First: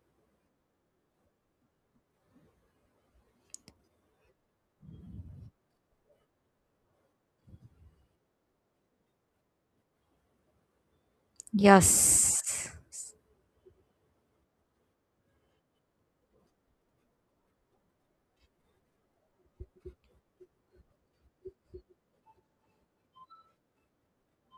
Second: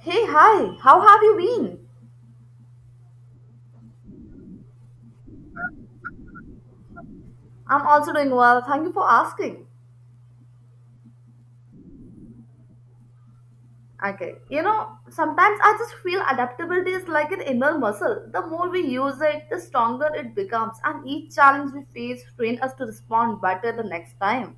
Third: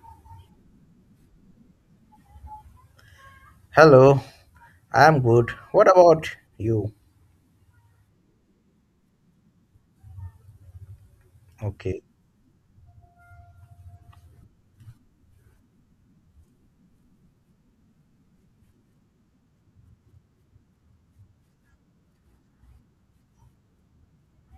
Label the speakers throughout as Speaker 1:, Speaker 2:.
Speaker 1: Hey, hi, how have you been?
Speaker 2: Hello, I'm good. What about you?
Speaker 1: I'm also doing well, thank you for asking.
Speaker 2: Okay.
Speaker 3: Yes.
Speaker 1: Okay, you know, sometimes I just feel adaptability is like an inner muscle. The more we use it, the stronger it becomes, and each challenge we face train us to respond better the next time.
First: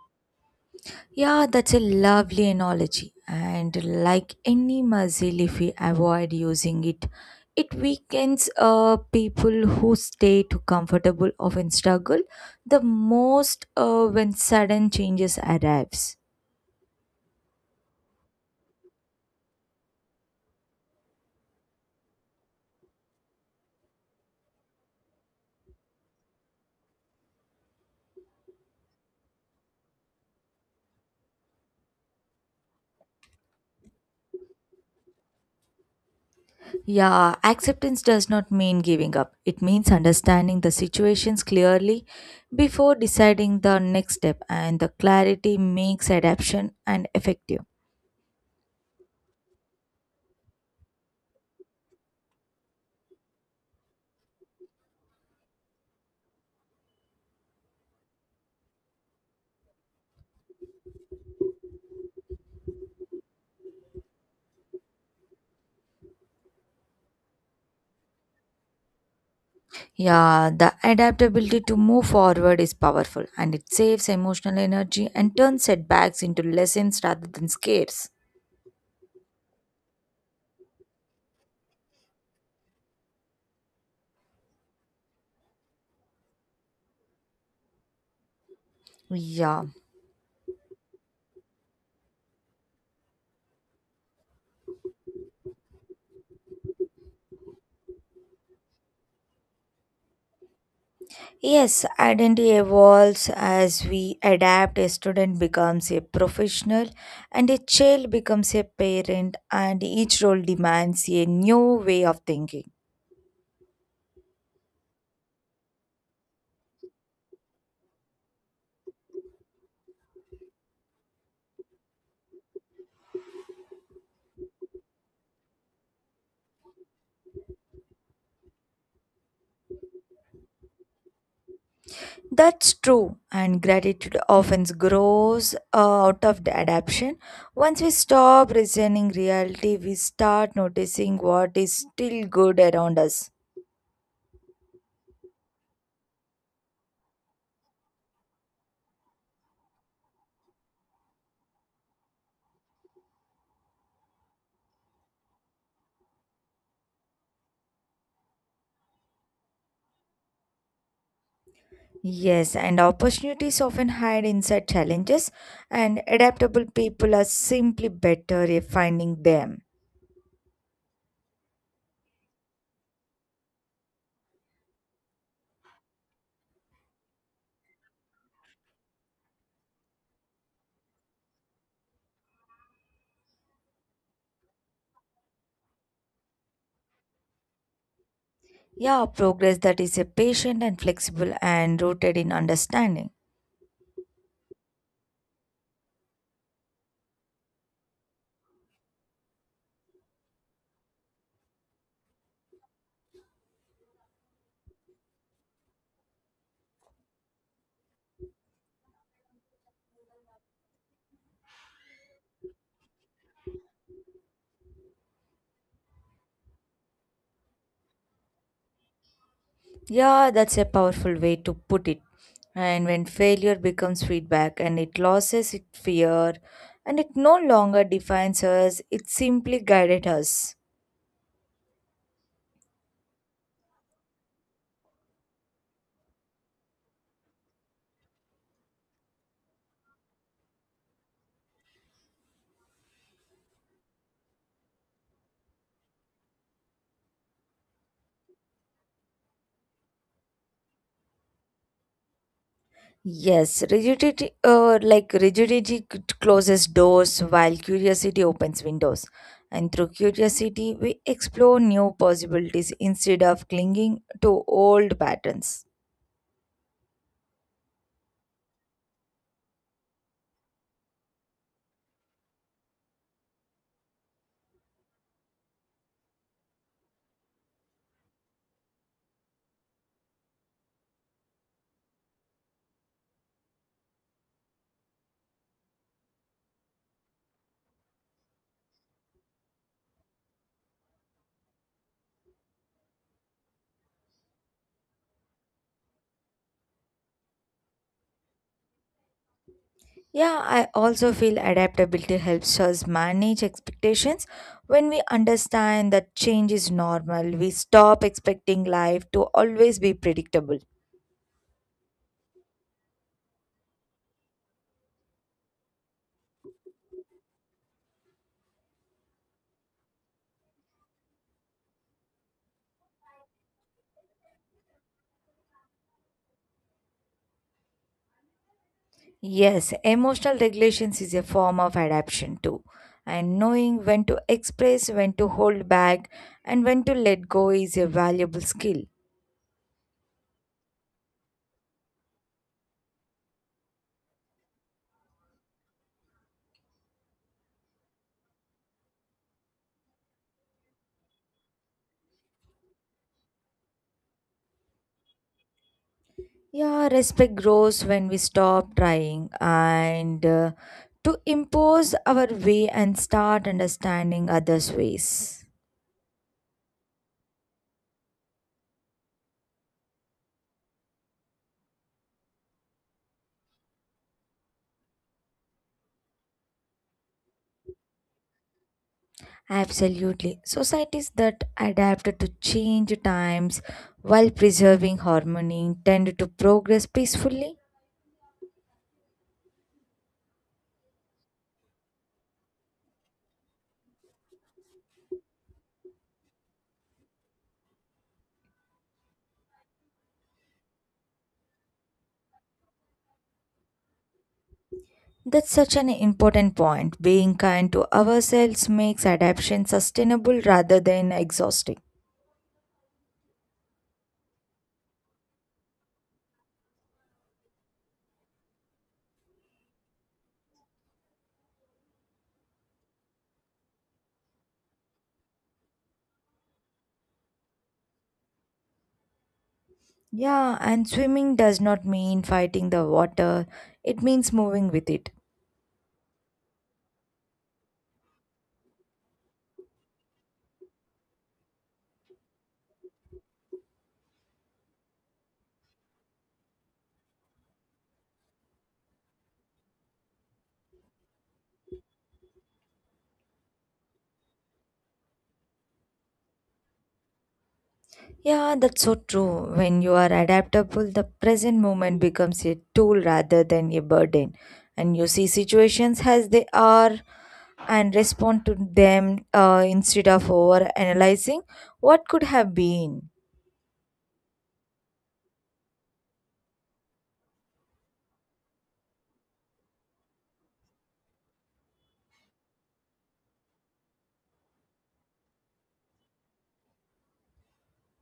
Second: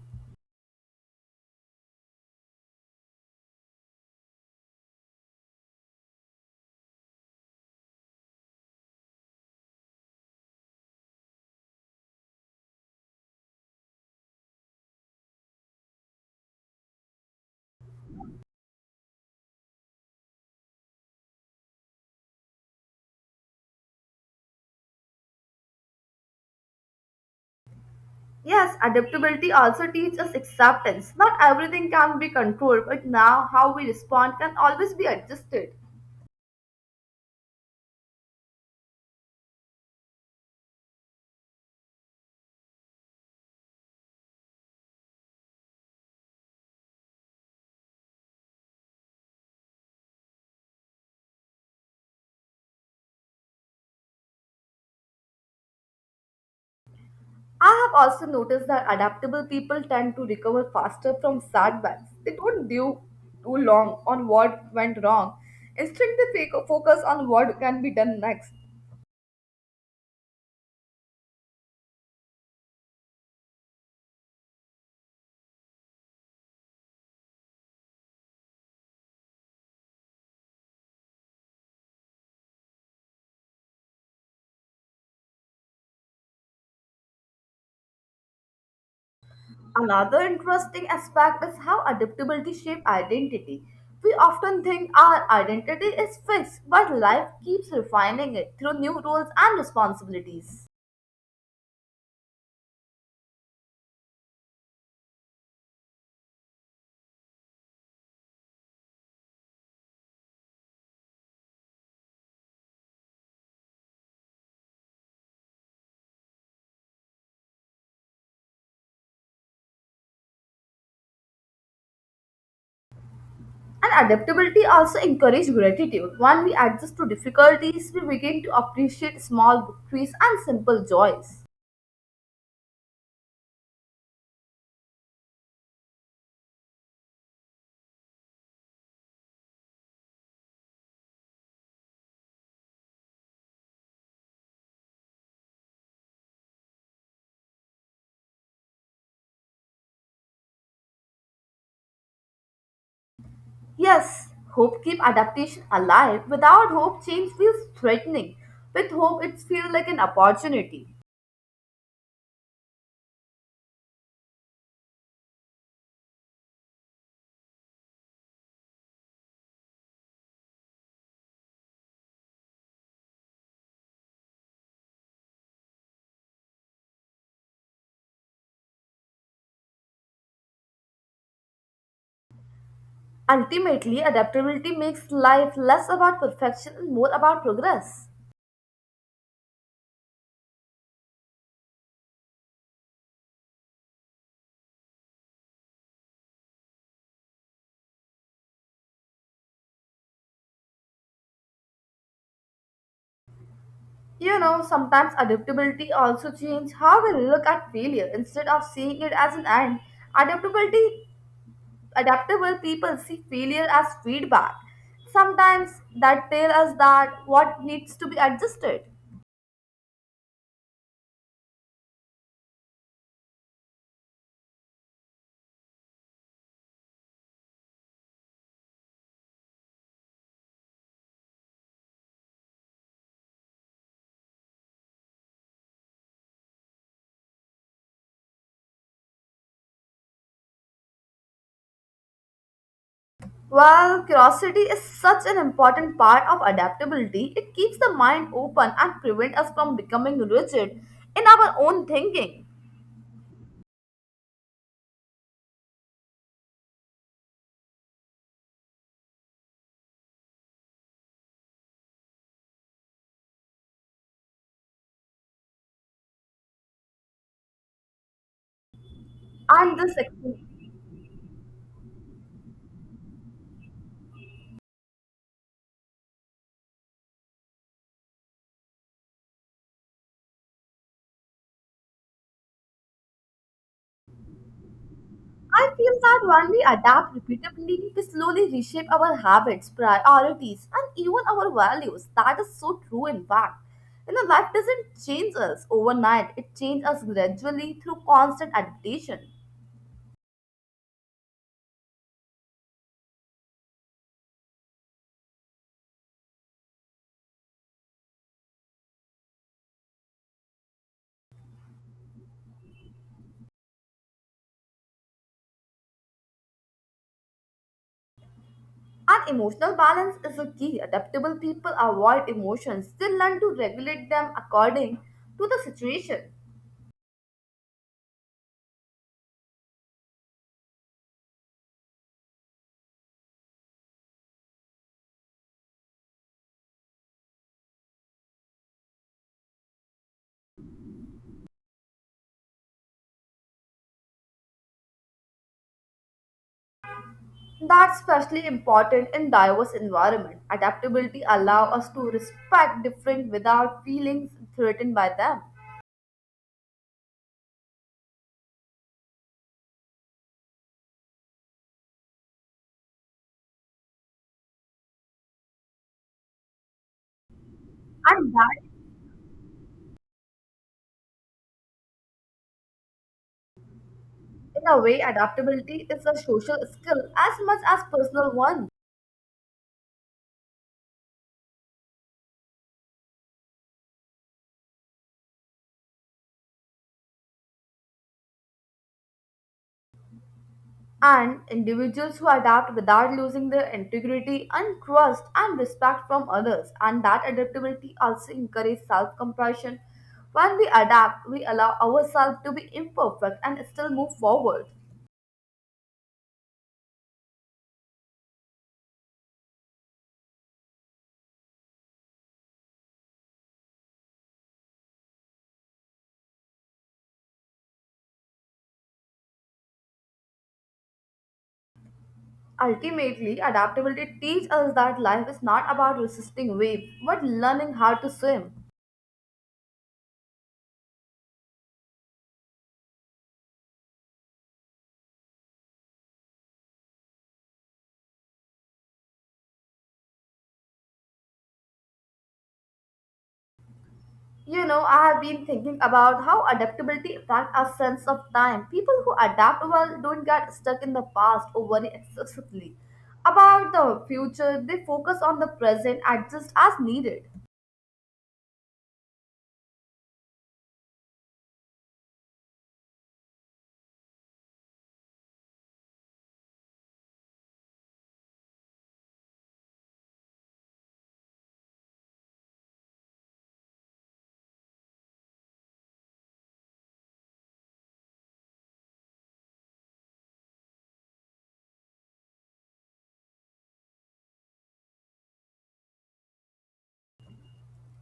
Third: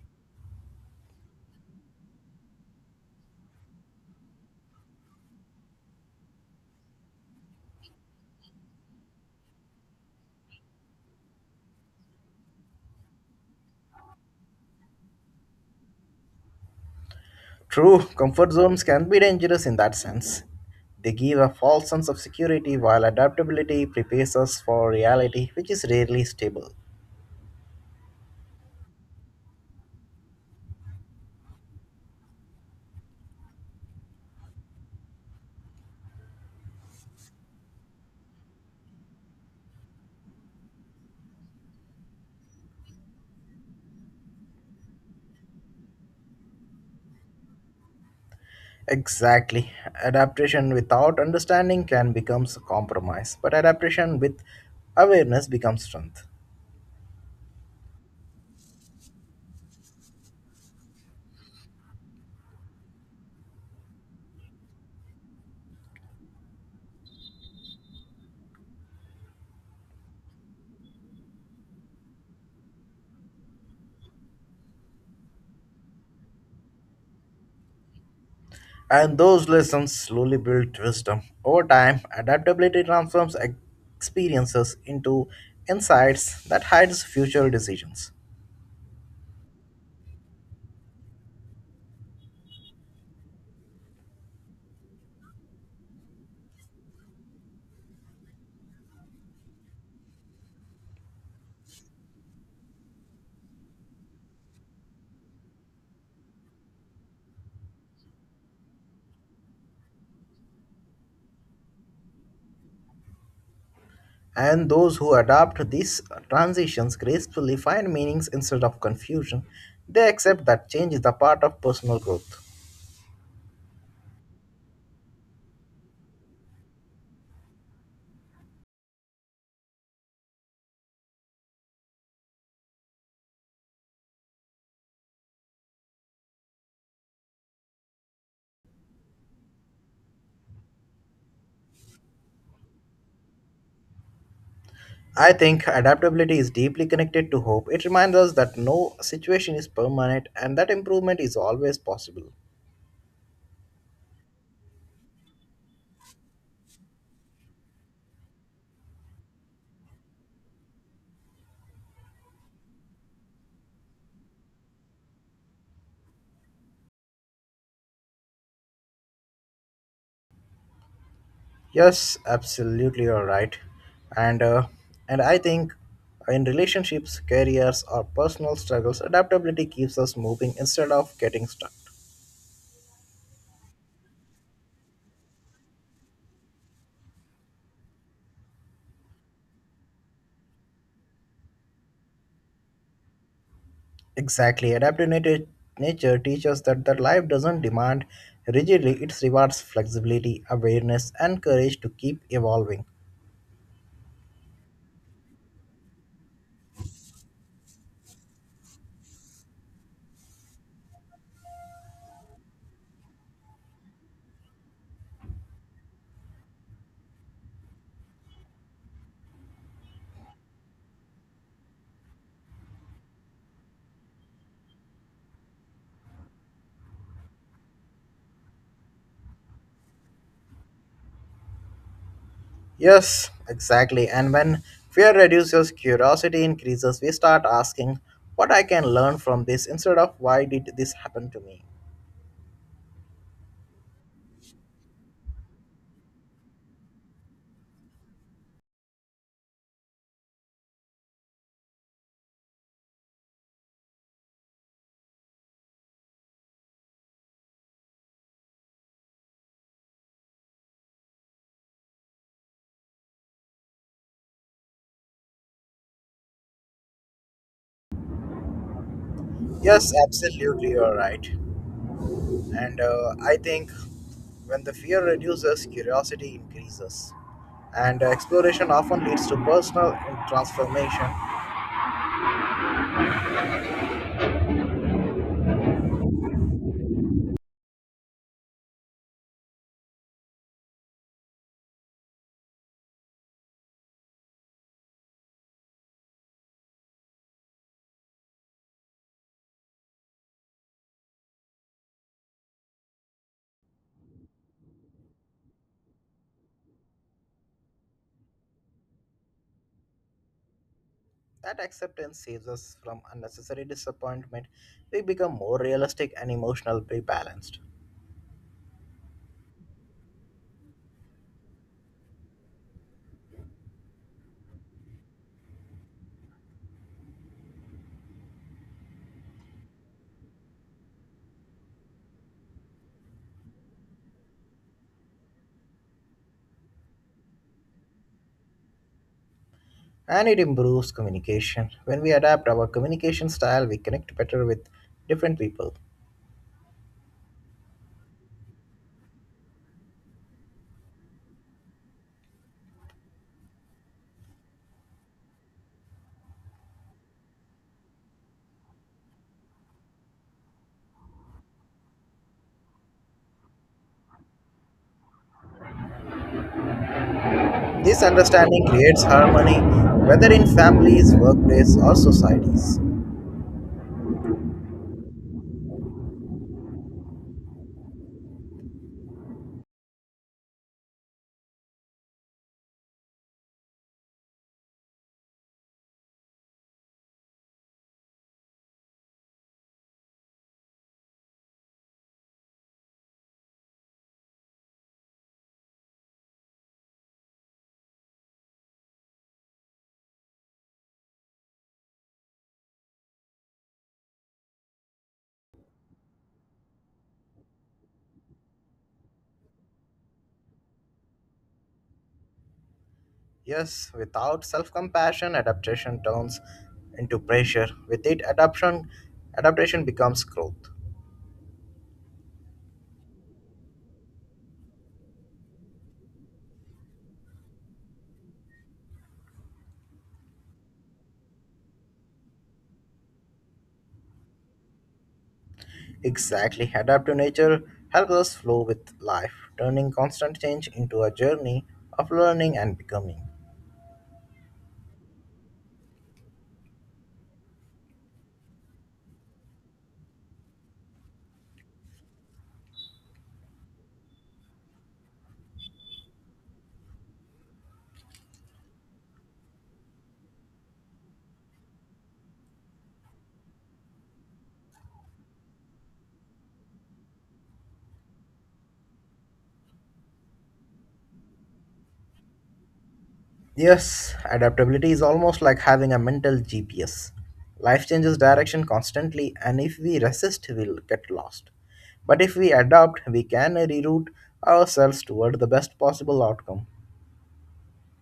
Speaker 3: Yeah, that's a lovely analogy. And like any muscle, if we avoid using it, it weakens. People who stay too comfortable often struggle the most when sudden changes arrives.
Speaker 2: True, comfort zones can be dangerous in that sense. They give a false sense of security while adaptability prepares us for reality, which is rarely stable.
Speaker 1: Yes, adaptability also teaches us acceptance. Not everything can be controlled, but now how we respond can always be adjusted.
Speaker 3: Yeah, acceptance does not mean giving up. It means understanding the situations clearly before deciding the next step, and the clarity makes adaptation and effective.
Speaker 2: Exactly. Adaptation without understanding can become a compromise, but adaptation with awareness becomes strength.
Speaker 1: I have also noticed that adaptable people tend to recover faster from setbacks. They don't dwell too long on what went wrong. Instead, they focus on what can be done next.
Speaker 3: Yeah, the adaptability to move forward is powerful and it saves emotional energy and turns setbacks into lessons rather than scares.
Speaker 2: And those lessons slowly build wisdom. Over time, adaptability transforms experiences into insights that hides future decisions.
Speaker 3: Yeah.
Speaker 1: Another interesting aspect is how adaptability shapes identity. We often think our identity is fixed, but life keeps refining it through new roles and responsibilities.
Speaker 3: Yes, identity evolves as we adapt. A student becomes a professional, and a child becomes a parent, and each role demands a new way of thinking.
Speaker 2: And those who adapt these transitions gracefully find meanings instead of confusion. They accept that change is the part of personal growth.
Speaker 1: And adaptability also encourages gratitude. When we adjust to difficulties, we begin to appreciate small victories and simple joys.
Speaker 3: That's true, and gratitude often grows out of the adaption. Once we stop resenting reality, we start noticing what is still good around us.
Speaker 2: I think adaptability is deeply connected to hope. It reminds us that no situation is permanent and that improvement is always possible.
Speaker 1: Yes, hope keeps adaptation alive. Without hope, change feels threatening. With hope, it feels like an opportunity.
Speaker 3: Yes, and opportunities often hide inside challenges, and adaptable people are simply better at finding them.
Speaker 2: Yes, absolutely, you're right. And uh, and I think in relationships, careers, or personal struggles, adaptability keeps us moving instead of getting stuck.
Speaker 1: Ultimately, adaptability makes life less about perfection and more about progress.
Speaker 3: Yeah, progress that is a patient and flexible and rooted in understanding.
Speaker 2: Exactly, nature teaches that life doesn't demand rigidly; it rewards flexibility, awareness, and courage to keep evolving.
Speaker 1: You know, sometimes adaptability also changes how we look at failure. Instead of seeing it as an end, adaptability adaptable people see failure as feedback. Sometimes that tell us that what needs to be adjusted.
Speaker 3: Yeah, that's a powerful way to put it. And when failure becomes feedback and it loses its fear and it no longer defines us, it simply guided us.
Speaker 2: Yes, exactly. And when fear reduces, curiosity increases. We start asking, "What I can learn from this?" instead of "Why did this happen to me?"
Speaker 1: While curiosity is such an important part of adaptability, it keeps the mind open and prevents us from becoming rigid in our own thinking.
Speaker 3: Yes, rigidity, like rigidity closes doors while curiosity opens windows. And through curiosity, we explore new possibilities instead of clinging to old patterns.
Speaker 1: And
Speaker 2: Yes,
Speaker 1: this
Speaker 2: absolutely, you're right. And I think when the fear reduces, curiosity increases. And Exploration often leads to personal transformation.
Speaker 1: I feel that when we adapt repeatedly, we slowly reshape our habits, priorities, and even our values. That is so true, in fact. You know, life doesn't change us overnight, it changes us gradually through constant adaptation.
Speaker 3: Yeah, I also feel adaptability helps us manage expectations. When we understand that change is normal, we stop expecting life to always be predictable.
Speaker 2: That acceptance saves us from unnecessary disappointment. We become more realistic and emotionally balanced.
Speaker 1: And emotional balance is a key. Adaptable people avoid emotions, they learn to regulate them according to the situation.
Speaker 3: Yes, emotional regulations is a form of adaptation too. And knowing when to express, when to hold back, and when to let go is a valuable skill.
Speaker 2: And it improves communication. When we adapt our communication style, we connect better with different people.
Speaker 1: That's especially important in diverse environment. Adaptability allows us to respect different without feeling threatened by them.
Speaker 3: Yeah, respect grows when we stop trying and to impose our way and start understanding others' ways.
Speaker 2: This
Speaker 1: And that,
Speaker 2: understanding creates harmony, whether in families, workplace, or societies.
Speaker 1: in a way, adaptability is a social skill as much as personal one.
Speaker 3: Absolutely. Societies that adapt to change times while preserving harmony tend to progress peacefully.
Speaker 1: And individuals who adapt without losing their integrity and trust and respect from others. And that adaptability also encourages self compassion. When we adapt, we allow ourselves to be imperfect and still move forward.
Speaker 3: That's such an important point. Being kind to ourselves makes adaptation sustainable rather than exhausting.
Speaker 2: Yes, without self compassion, adaptation turns into pressure. With it, adaptation becomes growth.
Speaker 1: Ultimately, adaptability teaches us that life is not about resisting waves, but learning how to swim.
Speaker 3: Yeah, and swimming does not mean fighting the water, it means moving with it.
Speaker 2: Exactly. Adapt to nature helps us flow with life, turning constant change into a journey of learning and becoming.
Speaker 1: You know, I have been thinking about how adaptability affects our sense of time. People who adapt well don't get stuck in the past or worry excessively about the future. They focus on the present, adjust as needed.
Speaker 3: Yeah, that's so true. When you are adaptable, the present moment becomes a tool rather than a burden. And you see situations as they are and respond to them, instead of over analyzing what could have been.
Speaker 2: Yes, adaptability is almost like having a mental GPS. Life changes direction constantly, and if we resist, we'll get lost. But if we adapt, we can reroute ourselves toward the best possible outcome.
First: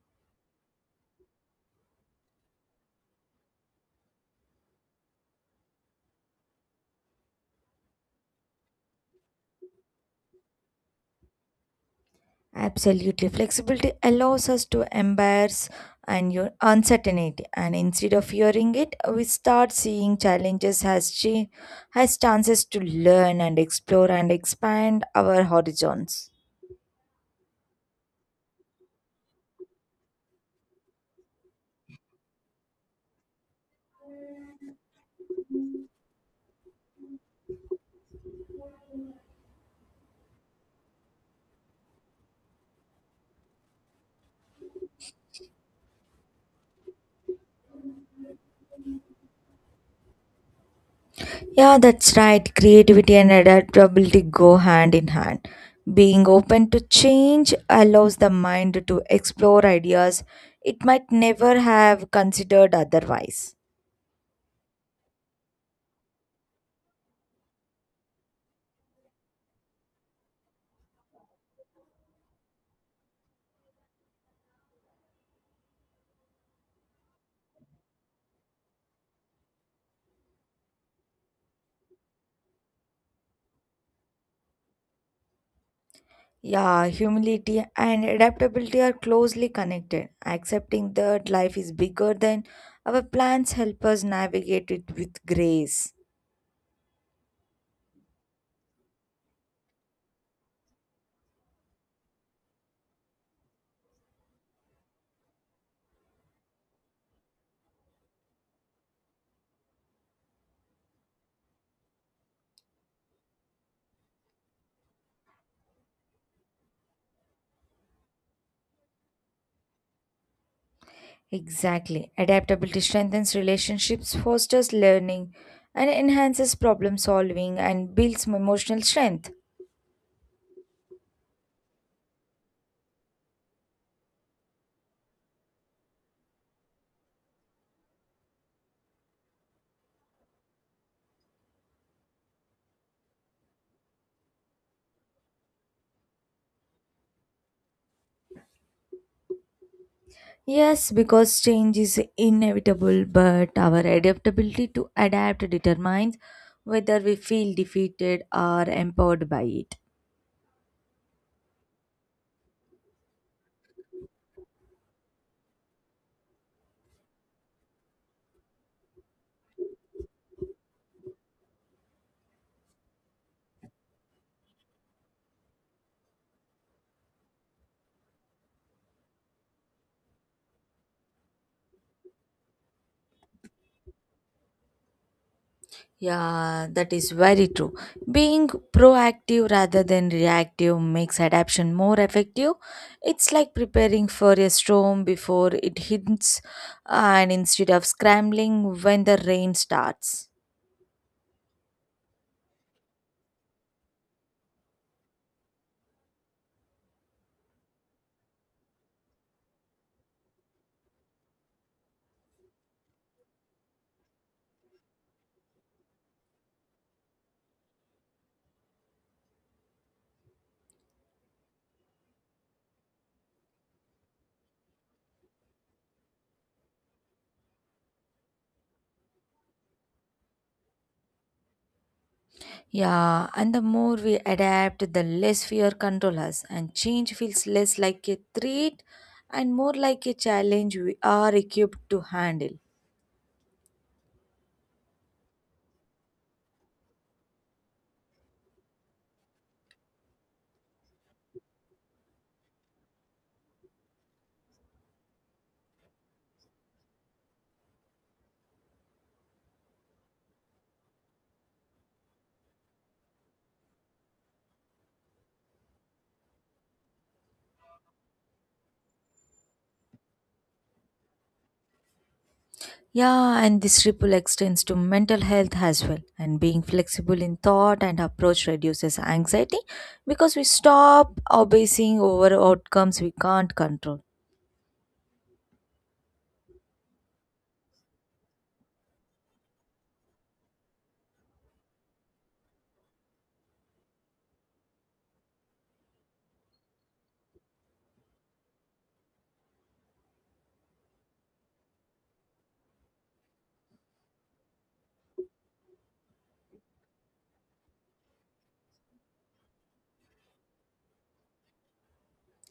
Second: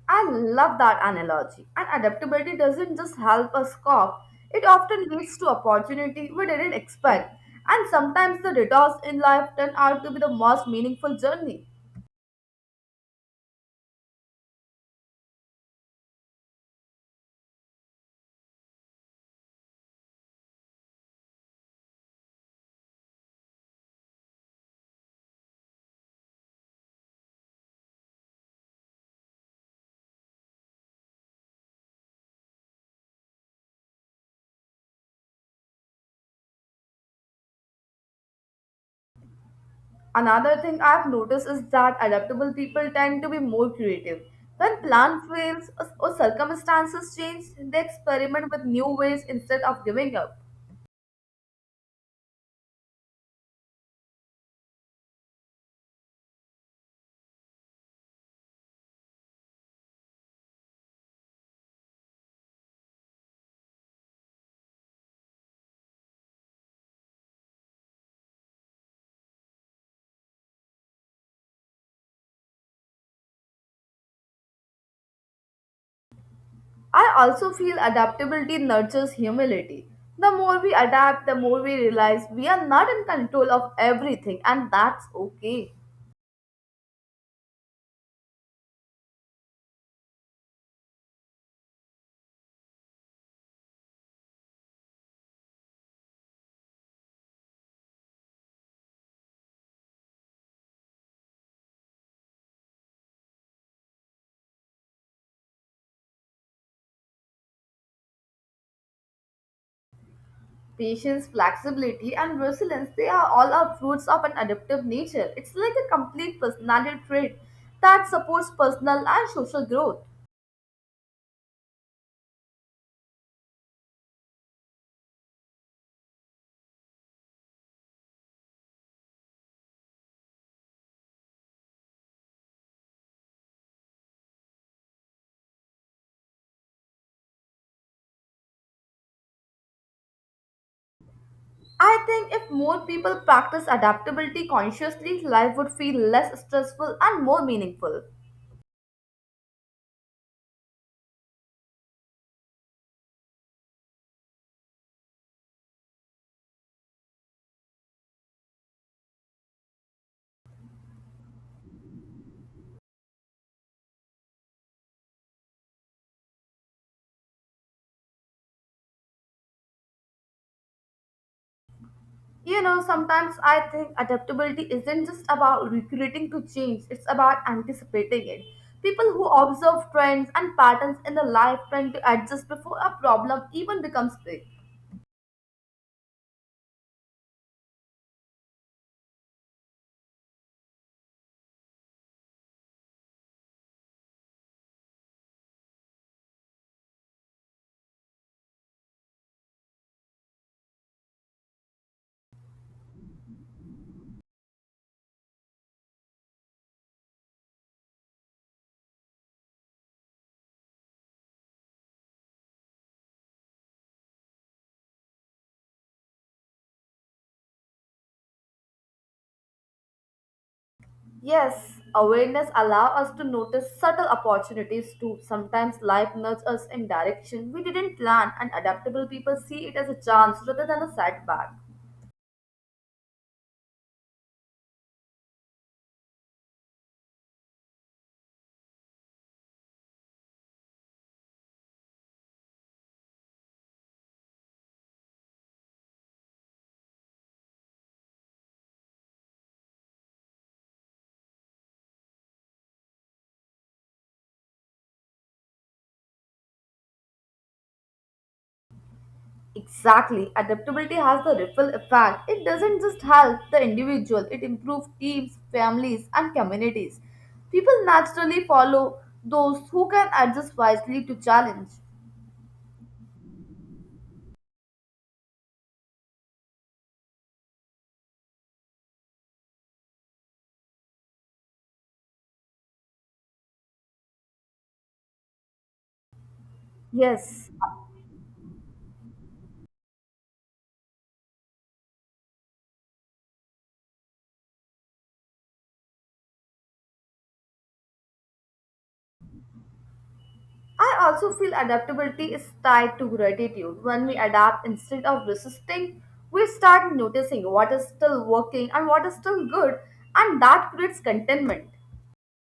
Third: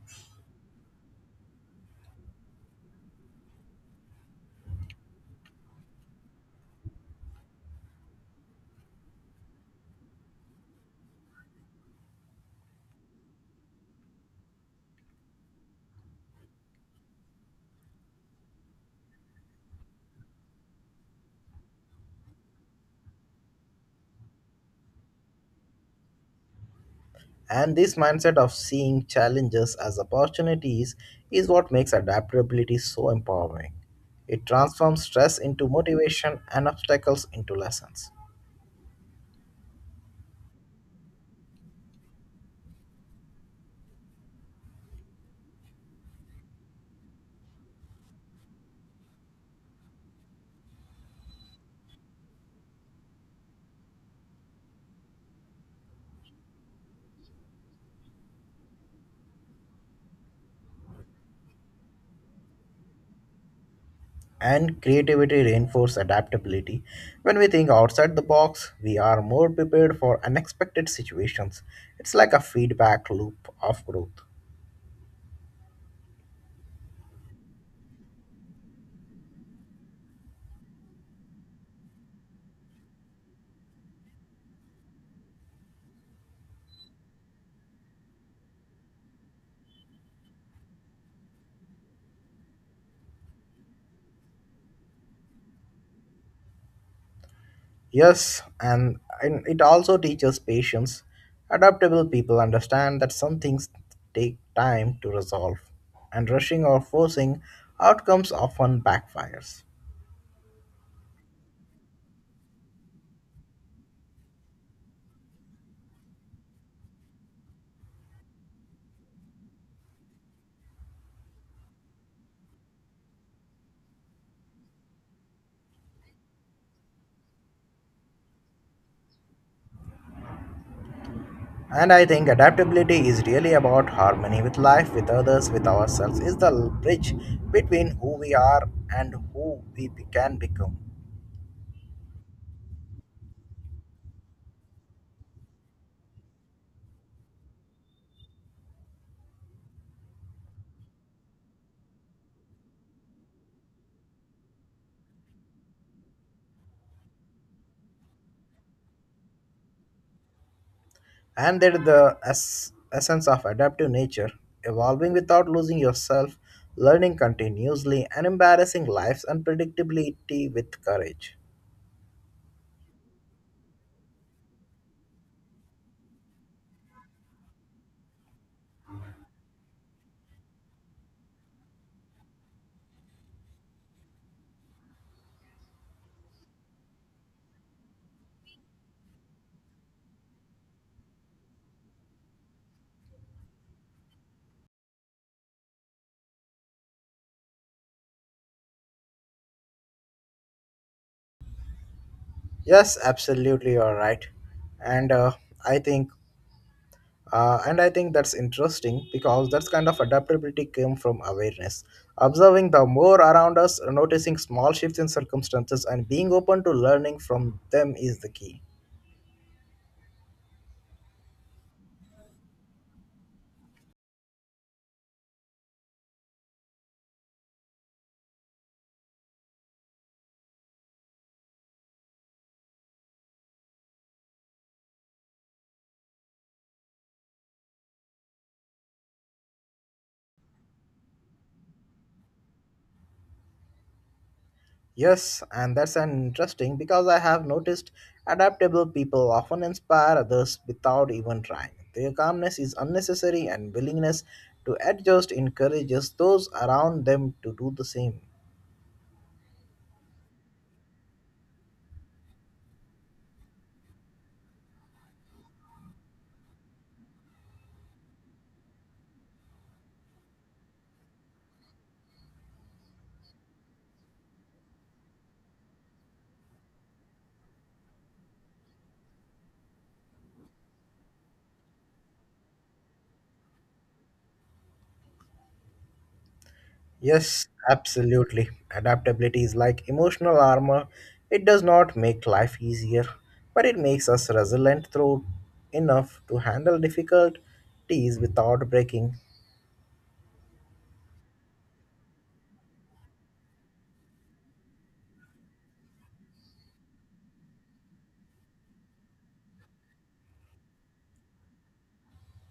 Speaker 1: I love that analogy. And adaptability doesn't just help us cope; it often leads to opportunity we didn't expect. And sometimes the detours in life turn out to be the most meaningful journey.
Speaker 3: Absolutely. Flexibility allows us to embrace and your uncertainty, and instead of fearing it we start seeing challenges as she has chances to learn and explore and expand our horizons.
Speaker 2: And this mindset of seeing challenges as opportunities is what makes adaptability so empowering. It transforms stress into motivation and obstacles into lessons.
Speaker 1: Another thing I've noticed is that adaptable people tend to be more creative. When plan fails or circumstances change, they experiment with new ways instead of giving up.
Speaker 3: Yeah, that's right. Creativity and adaptability go hand in hand. Being open to change allows the mind to explore ideas it might never have considered otherwise.
Speaker 2: And creativity reinforces adaptability. When we think outside the box, we are more prepared for unexpected situations. It's like a feedback loop of growth.
Speaker 1: I also feel adaptability nurtures humility. The more we adapt, the more we realize we are not in control of everything, and that's okay.
Speaker 3: Yeah, humility and adaptability are closely connected. Accepting that life is bigger than our plans help us navigate it with grace.
Speaker 2: Yes, and it also teaches patience. Adaptable people understand that some things take time to resolve, and rushing or forcing outcomes often backfires.
Speaker 1: Patience, flexibility, and resilience, they are all our fruits of an adaptive nature. It's like a complete personality trait that supports personal and social growth.
Speaker 3: Exactly. Adaptability strengthens relationships, fosters learning, and enhances problem solving and builds emotional strength.
Speaker 2: And I think adaptability is really about harmony with life, with others, with ourselves, is the bridge between who we are and who we can become.
Speaker 1: I think if more people practice adaptability consciously, life would feel less stressful and more meaningful.
Speaker 3: Yes, because change is inevitable, but our adaptability to adapt determines whether we feel defeated or empowered by it.
Speaker 2: And that the essence of adaptive nature, evolving without losing yourself, learning continuously, and embarrassing life's unpredictability with courage.
Speaker 1: You know, sometimes I think adaptability isn't just about recreating to change, it's about anticipating it. People who observe trends and patterns in the life tend to adjust before a problem even becomes big.
Speaker 3: Yeah, that is very true. Being proactive rather than reactive makes adaptation more effective. It's like preparing for a storm before it hits, and instead of scrambling when the rain starts.
Speaker 2: Yes, absolutely, you're right, and uh, I think. and I think that's interesting because that kind of adaptability came from awareness. Observing the more around us, noticing small shifts in circumstances, and being open to learning from them is the key.
Speaker 1: Yes, awareness allows us to notice subtle opportunities too. Sometimes life nudges us in direction we didn't plan and adaptable people see it as a chance rather than a setback.
Speaker 3: Yeah, and the more we adapt, the less fear control us, and change feels less like a threat and more like a challenge we are equipped to handle.
Speaker 2: Yes, and that's an interesting because I have noticed adaptable people often inspire others without even trying. Their calmness is unnecessary and willingness to adjust encourages those around them to do the same.
Speaker 1: Exactly. Adaptability has the ripple effect. It doesn't just help the individual, it improves teams, families, and communities. People naturally follow those who can adjust wisely to challenge.
Speaker 3: Yeah, and this ripple extends to mental health as well. And being flexible in thought and approach reduces anxiety because we stop obsessing over outcomes we can't control.
Speaker 2: Yes,
Speaker 1: Yes.
Speaker 2: absolutely. Adaptability is like emotional armor. It does not make life easier, but it makes us resilient through enough to handle difficulties without breaking.
Speaker 1: I also feel adaptability is tied to gratitude. When we adapt instead of resisting, we start noticing what is still working and what is still good, and that creates contentment.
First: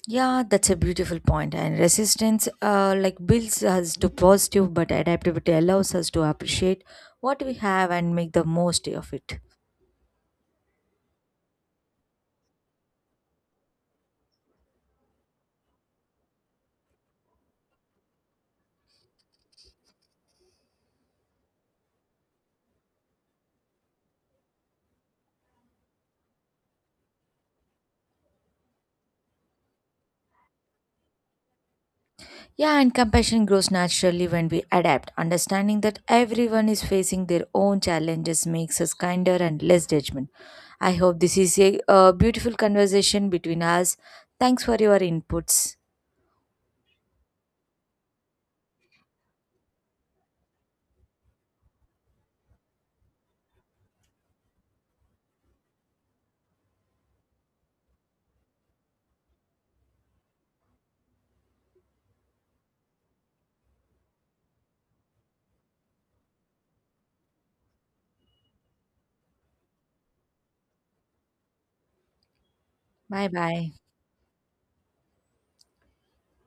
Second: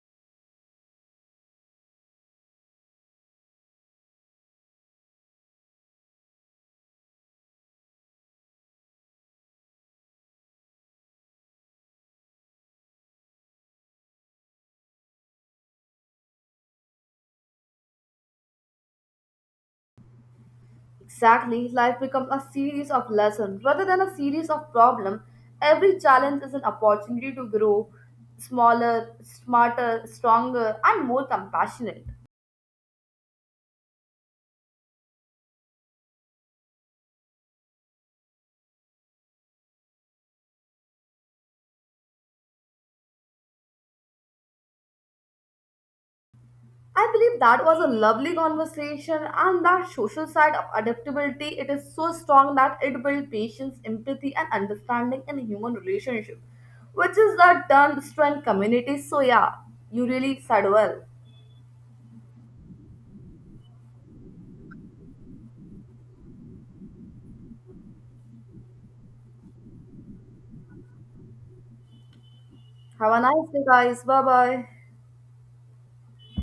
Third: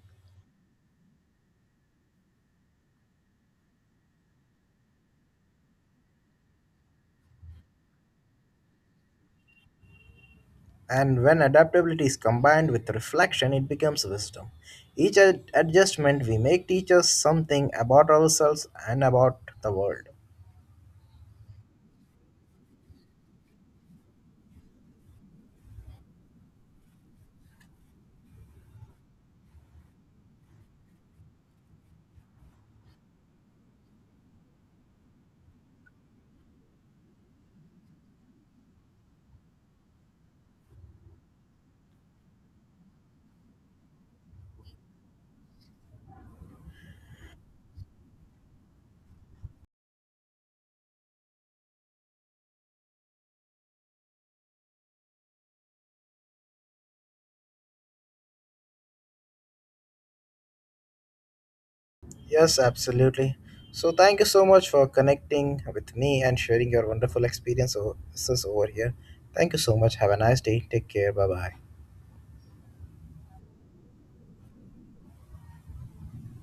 Speaker 3: Yeah, that's a beautiful point. And resistance, like builds us to positive, but adaptability allows us to appreciate what we have and make the most of it.
Speaker 2: And when adaptability is combined with reflection, it becomes wisdom. Each adjustment we make teaches something about ourselves and about the world.
Speaker 1: Exactly, life becomes a series of lessons rather than a series of problems. Every challenge is an opportunity to grow smaller, smarter, stronger, and more compassionate.
Speaker 3: Yeah, and compassion grows naturally when we adapt. Understanding that everyone is facing their own challenges makes us kinder and less judgment. I hope this is a beautiful conversation between us. Thanks for your inputs.
Speaker 1: I believe that was a lovely conversation, and that social side of adaptability it is so strong that it builds patience, empathy, and understanding in human relationship, which is the turn strength community. So yeah, you really said well.
Speaker 2: Yes, absolutely. So, thank you so much for connecting with me and sharing your wonderful experiences over here. Thank you so much. Have a nice day. Take care. Bye bye.
Speaker 1: Have a
Speaker 3: Bye
Speaker 1: nice day,
Speaker 3: bye.
Speaker 1: guys. Bye bye.